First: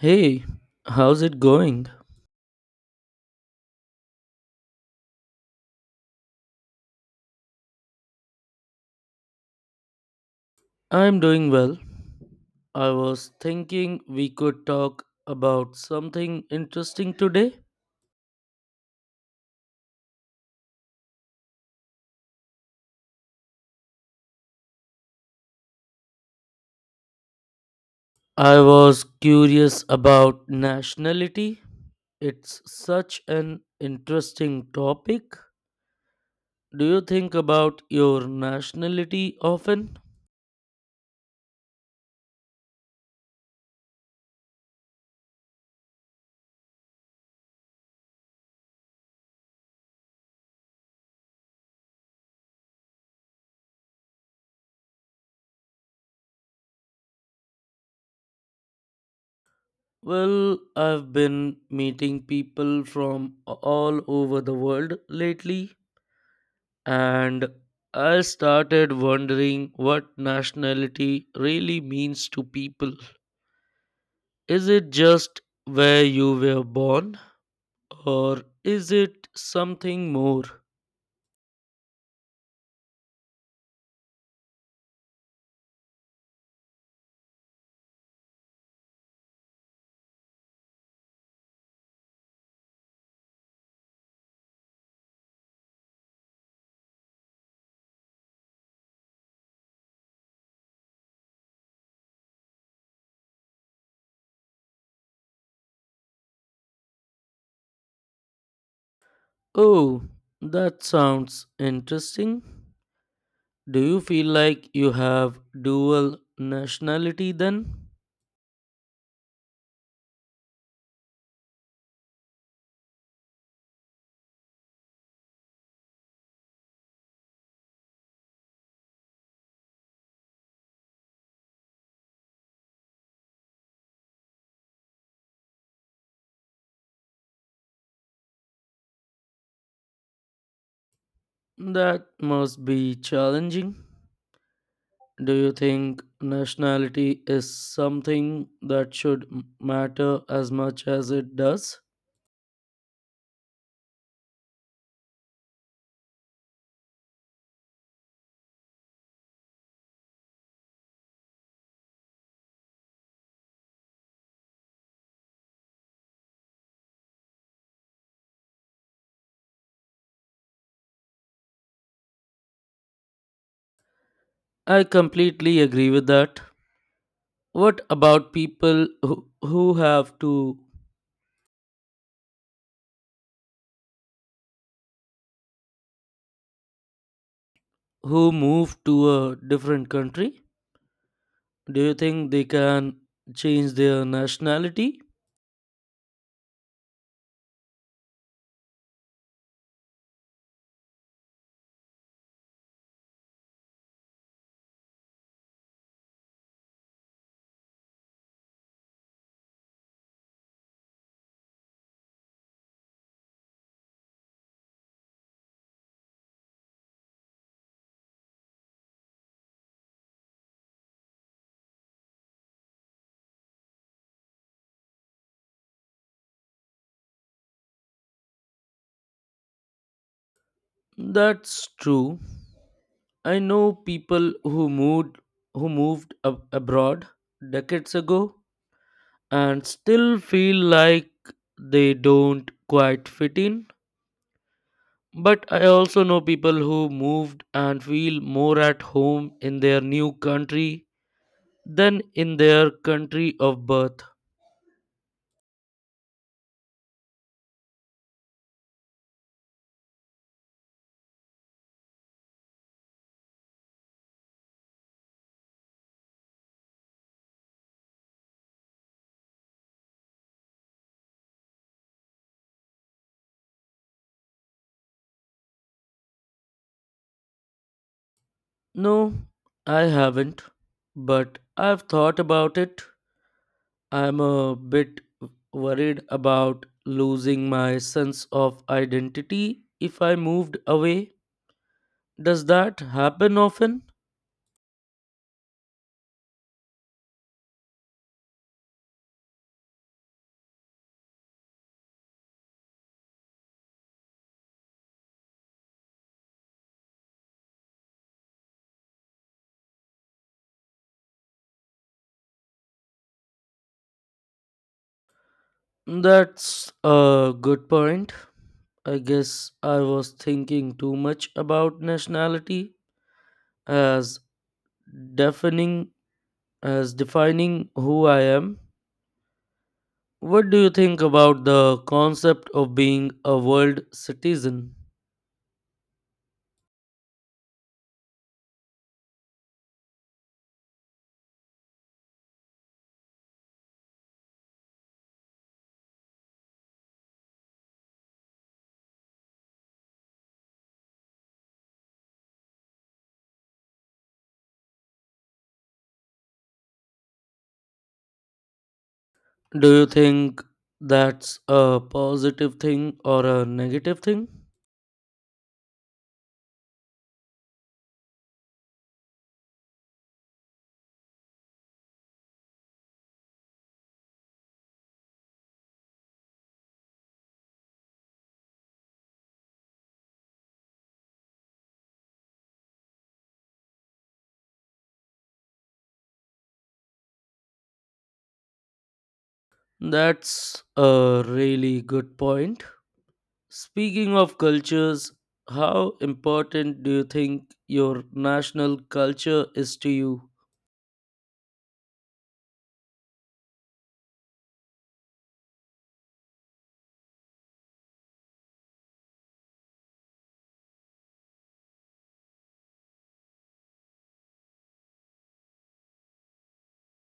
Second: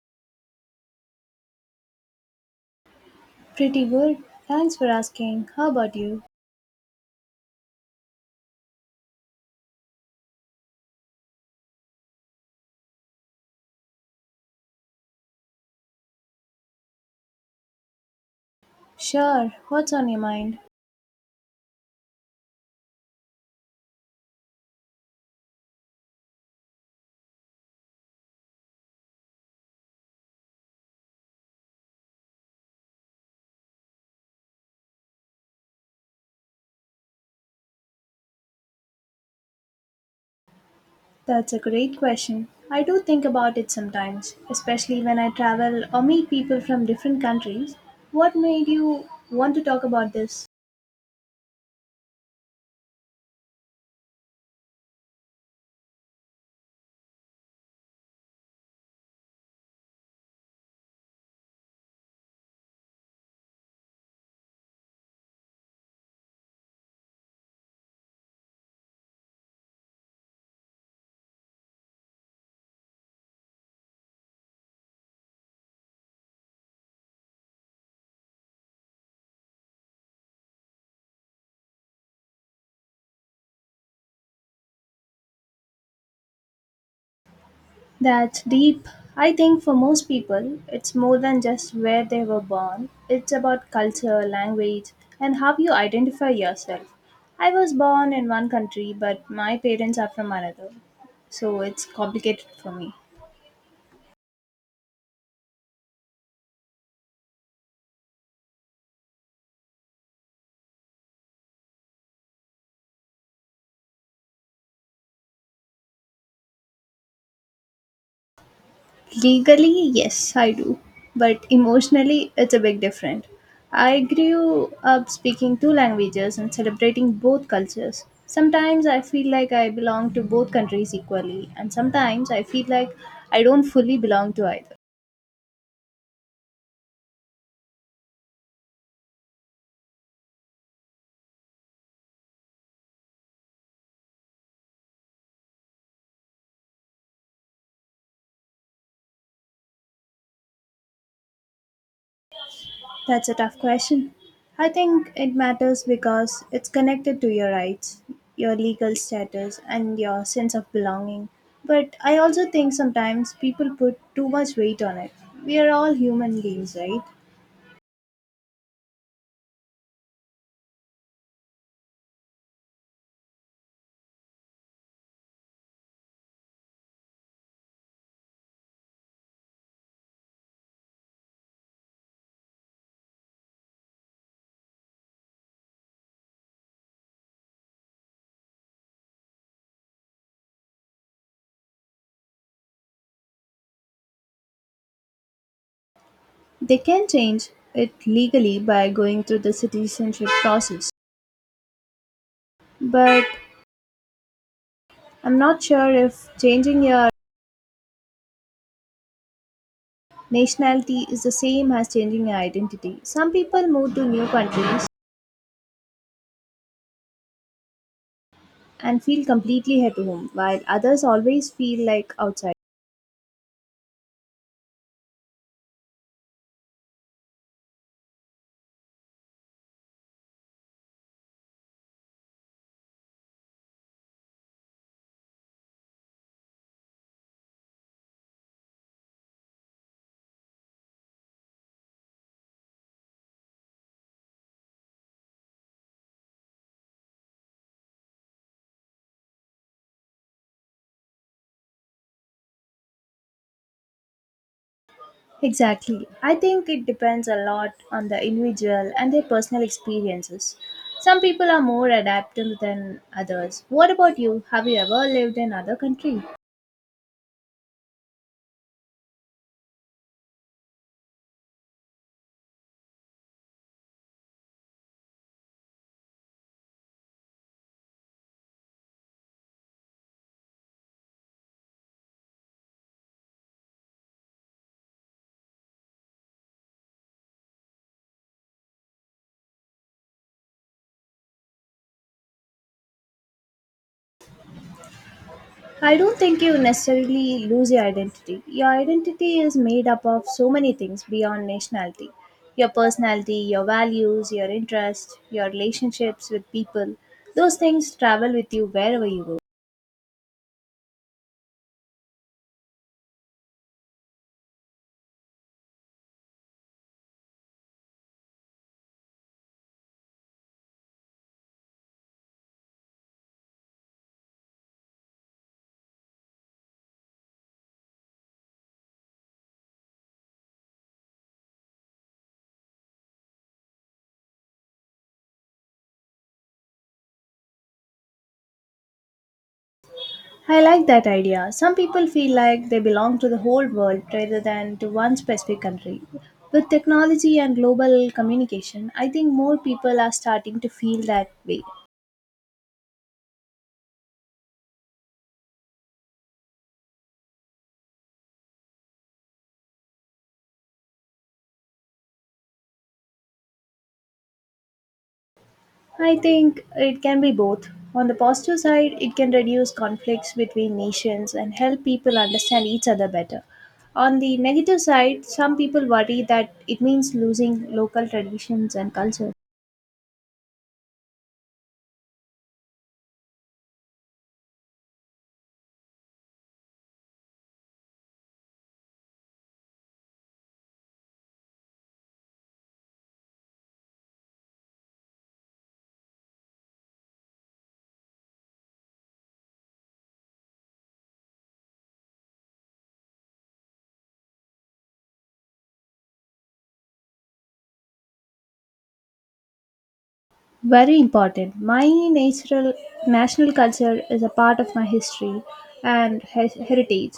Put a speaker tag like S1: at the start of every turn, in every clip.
S1: Hey, how's it going?
S2: Pretty good. Thanks for asking. How about you?
S1: I'm doing well. I was thinking we could talk about something interesting today.
S2: Sure. What's on your mind?
S1: I was curious about nationality. It's such an interesting topic. Do you think about your nationality often?
S2: That's a great question. I do think about it sometimes, especially when I travel or meet people from different countries. What made you want to talk about this?
S1: Well, I've been meeting people from all over the world lately, and I started wondering what nationality really means to people. Is it just where you were born, or is it something more?
S2: That's deep. I think for most people, it's more than just where they were born. It's about culture, language, and how you identify yourself. I was born in one country, but my parents are from another, so it's complicated for me.
S1: Oh, that sounds interesting. Do you feel like you have dual nationality then?
S2: Legally, yes, I do. But emotionally, it's a big difference. I grew up speaking two languages and celebrating both cultures. Sometimes I feel like I belong to both countries equally, and sometimes I feel like I don't fully belong to either.
S1: That must be challenging. Do you think nationality is something that should matter as much as it does?
S2: That's a tough question. I think it matters because it's connected to your rights, your legal status, and your sense of belonging. But I also think sometimes people put too much weight on it. We are all human beings, right?
S1: I completely agree with that. What about people who have to who move to a different country? Do you think they can change their nationality?
S2: They can change it legally by going through the citizenship process. But I'm not sure if changing your nationality is the same as changing your identity. Some people move to new countries and feel completely at home, while others always feel like outside.
S1: That's true. I know people who moved abroad decades ago and still feel like they don't quite fit in. But I also know people who moved and feel more at home in their new country than in their country of birth.
S2: Exactly. I think it depends a lot on the individual and their personal experiences. Some people are more adaptable than others. What about you? Have you ever lived in other country?
S1: No, I haven't, but I've thought about it. I'm a bit worried about losing my sense of identity if I moved away. Does that happen often?
S2: I don't think you necessarily lose your identity. Your identity is made up of so many things beyond nationality. Your personality, your values, your interests, your relationships with people. Those things travel with you wherever you go.
S1: That's a good point. I guess I was thinking too much about nationality as defining defining who I am. What do you think about the concept of being a world citizen?
S2: I like that idea. Some people feel like they belong to the whole world rather than to one specific country. With technology and global communication, I think more people are starting to feel that way.
S1: Do you think that's a positive thing or a negative thing?
S2: I think it can be both. On the positive side, it can reduce conflicts between nations and help people understand each other better. On the negative side, some people worry that it means losing local traditions and culture.
S1: That's a really good point. Speaking of cultures, how important do you think your national culture is to you?
S2: Very important. My natural national culture is a part of my history and heritage.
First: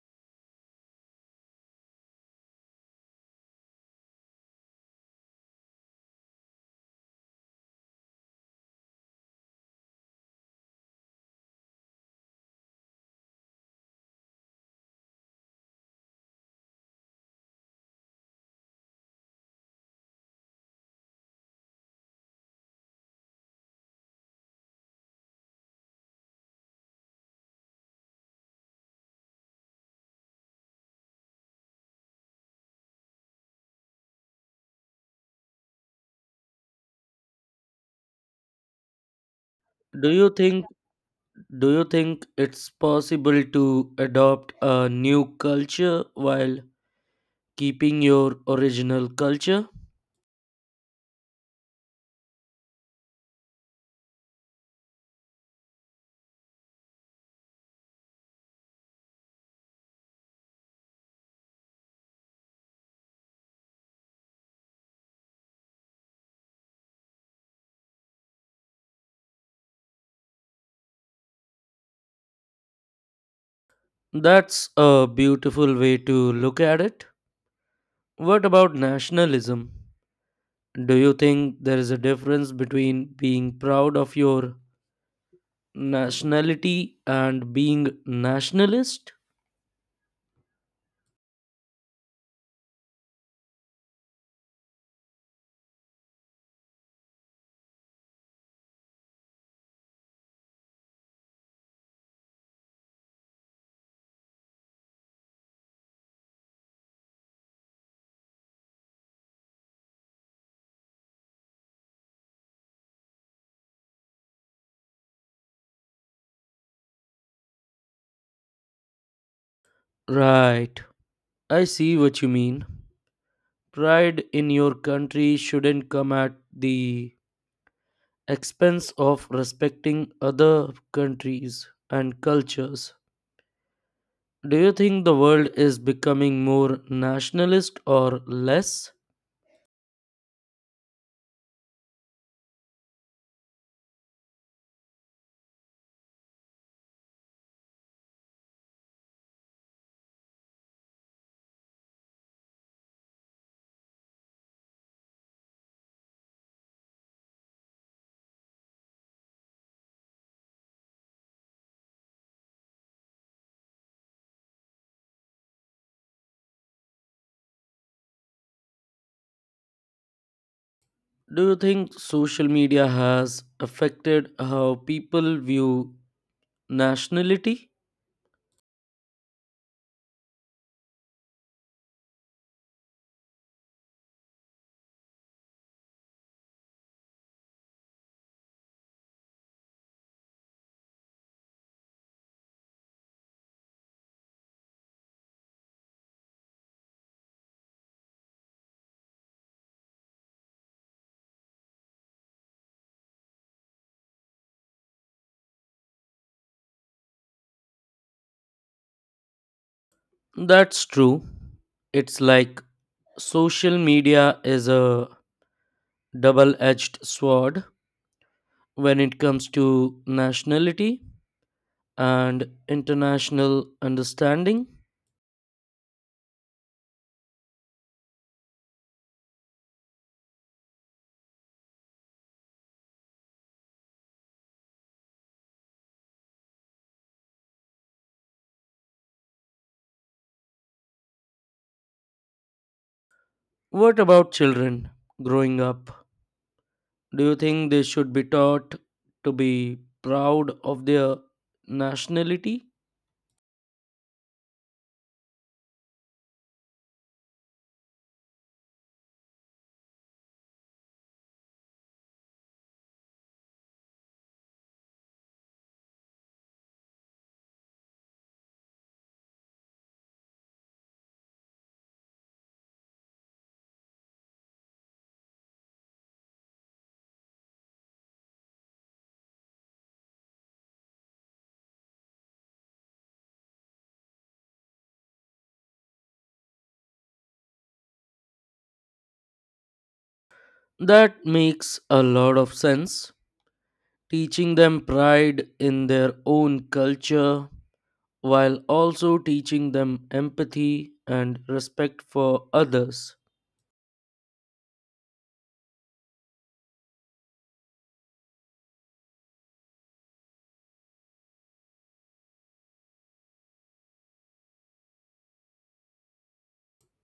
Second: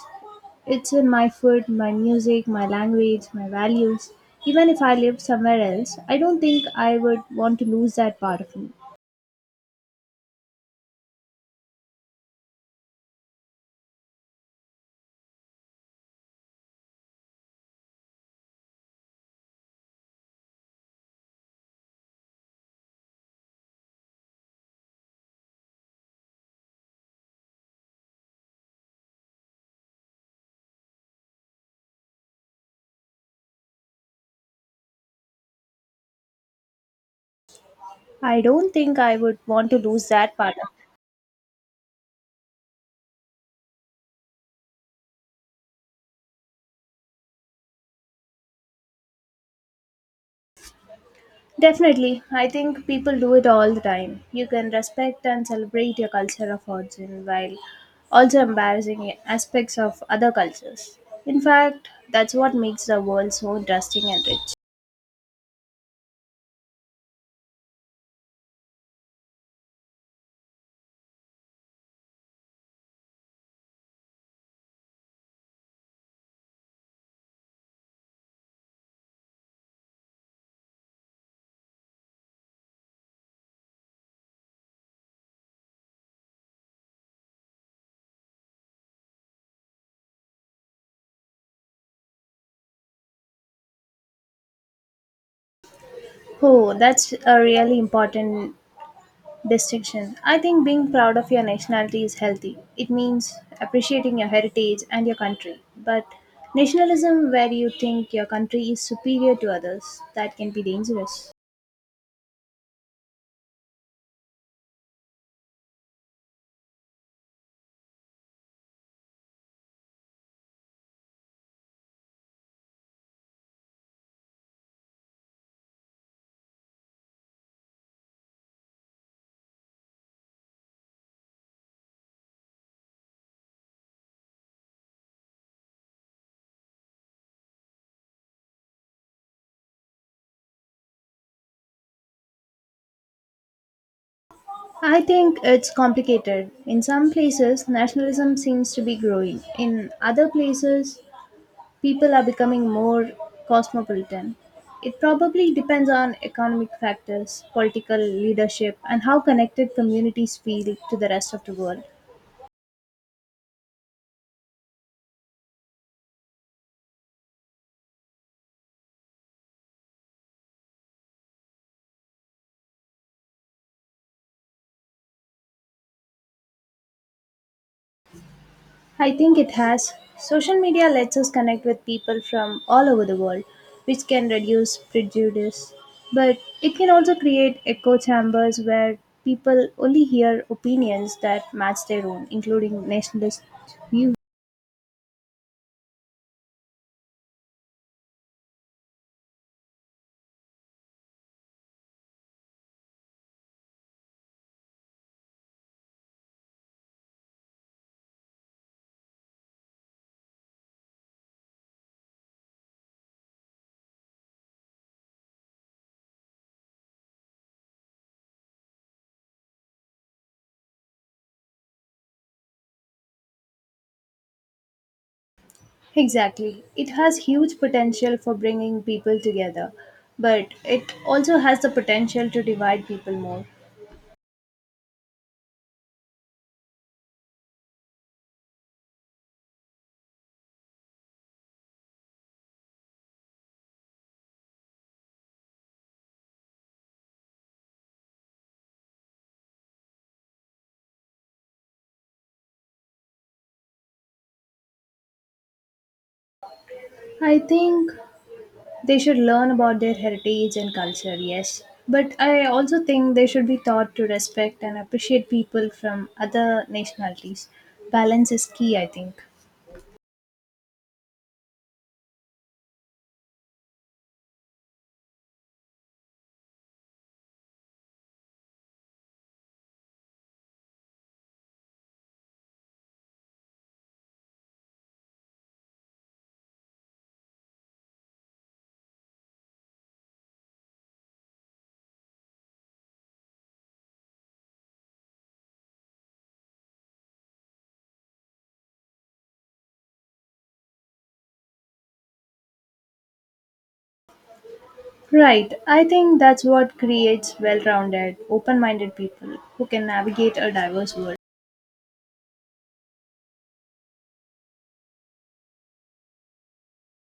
S2: It's in my food, my music, my language, my values. Even if I lived somewhere else, I don't think I would want to lose that part of me. I don't think I would want to lose
S1: Do you
S2: that part.
S1: think do you think it's possible to adopt a new culture while keeping your original culture?
S2: Definitely. I think people do it all the time. You can respect and celebrate your culture of origin while also embarrassing aspects of other cultures. In fact, that's what makes the world so interesting and rich.
S1: That's a beautiful way to look at it. What about nationalism? Do you think there is a difference between being proud of your nationality and being nationalist?
S2: Oh, that's a really important distinction. I think being proud of your nationality is healthy. It means appreciating your heritage and your country. But nationalism, where you think your country is superior to others, that can be dangerous.
S1: Right. I see what you mean. Pride in your country shouldn't come at the expense of respecting other countries and cultures. Do you think the world is becoming more nationalist or less?
S2: I think it's complicated. In some places, nationalism seems to be growing. In other places, people are becoming more cosmopolitan. It probably depends on economic factors, political leadership, and how connected communities feel to the rest of the world.
S1: Do you think social media has affected how people view nationality?
S2: I think it has. Social media lets us connect with people from all over the world, which can reduce prejudice. But it can also create echo chambers where people only hear opinions that match their own, including nationalist views.
S1: That's true. It's like social media is a double edged sword when it comes to nationality and international understanding.
S2: Exactly. It has huge potential for bringing people together, but it also has the potential to divide people more.
S1: What about children growing up? Do you think they should be taught to be proud of their nationality?
S2: I think they should learn about their heritage and culture, yes. But I also think they should be taught to respect and appreciate people from other nationalities. Balance is key, I think.
S1: That makes a lot of sense teaching them pride in their own culture while also teaching them empathy and respect for others.
S2: Right, I think that's what creates well rounded, open minded people who can navigate a diverse world.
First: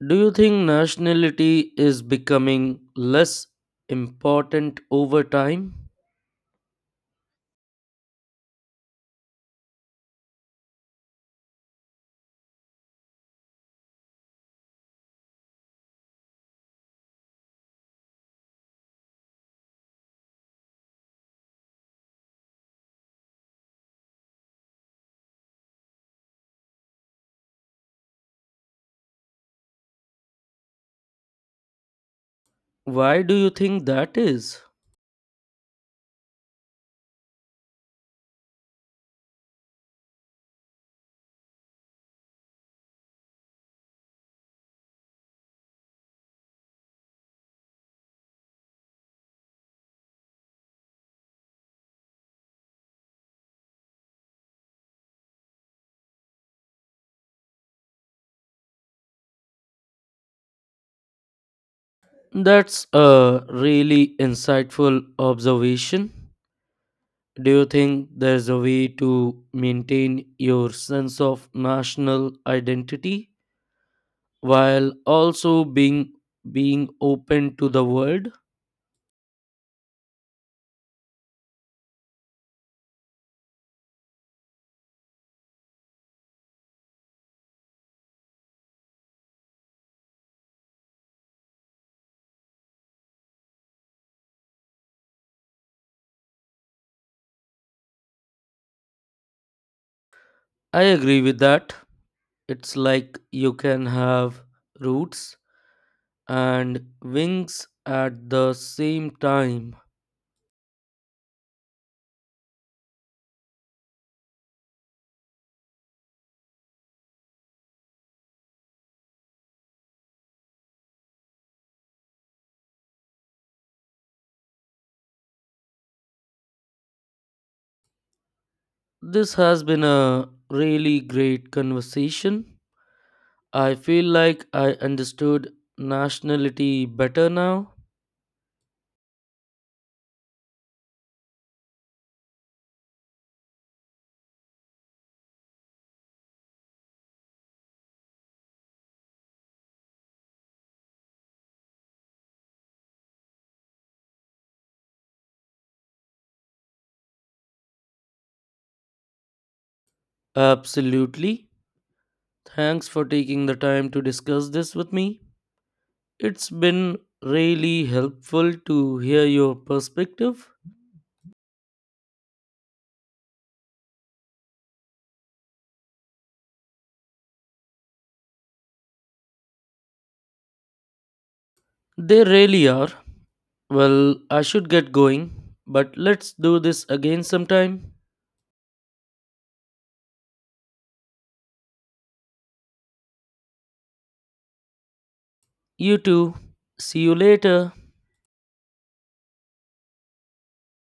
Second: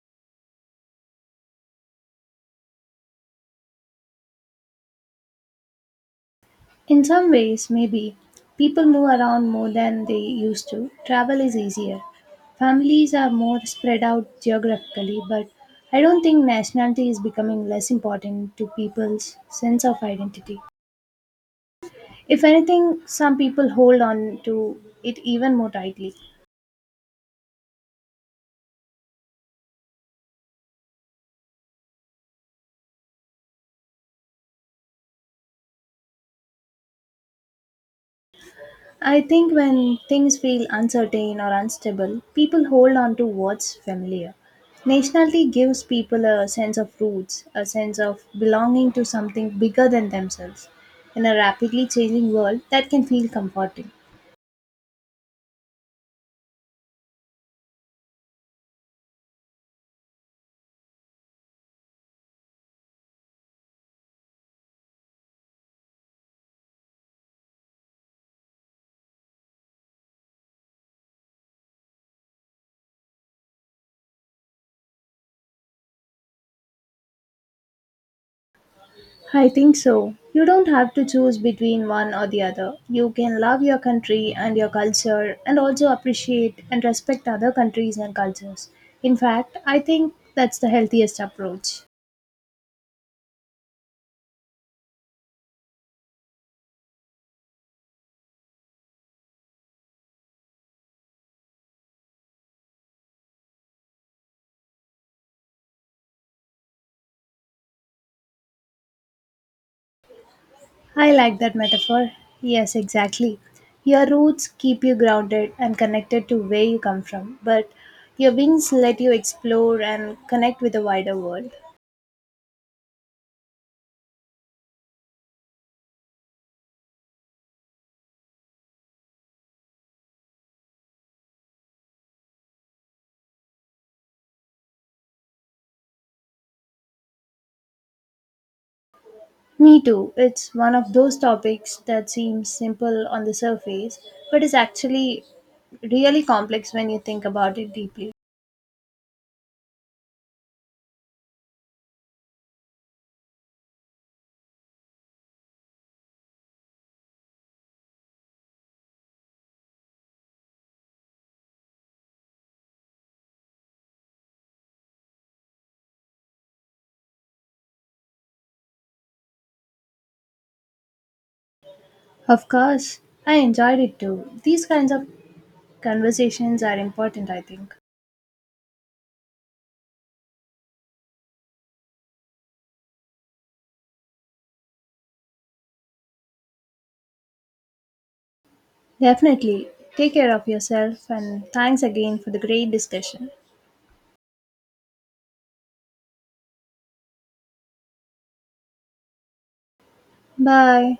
S1: Do you think nationality is becoming less important over time?
S2: In some ways, maybe. People move around more than they used to. Travel is easier. Families are more spread out geographically, but I don't think nationality is becoming less important to people's sense of identity. If anything, some people hold on to it even more tightly.
S1: Why do you think that is?
S2: I think when things feel uncertain or unstable, people hold on to what's familiar. Nationality gives people a sense of roots, a sense of belonging to something bigger than themselves. In a rapidly changing world, that can feel comforting.
S1: That's a really insightful observation. Do you think there's a way to maintain your sense of national identity while also being open to the world.
S2: I think so. You don't have to choose between one or the other. You can love your country and your culture and also appreciate and respect other countries and cultures. In fact, I think that's the healthiest approach.
S1: I agree with that. It's like you can have roots and wings at the same time.
S2: I like that metaphor. Yes, exactly. Your roots keep you grounded and connected to where you come from, but your wings let you explore and connect with the wider world.
S1: This has been a really great conversation. I feel like I understood nationality better now.
S2: Me too. It's one of those topics that seems simple on the surface, but is actually really complex when you think about it deeply.
S1: Absolutely, thanks for taking the time to discuss this with me. It's been really helpful to hear your perspective.
S2: Of course, I enjoyed it too. These kinds of conversations are important, I think.
S1: They really are. Well, I should get going, but let's do this again sometime.
S2: Definitely. Take care of yourself and thanks again for the great discussion.
S1: You too. See you later.
S2: Bye.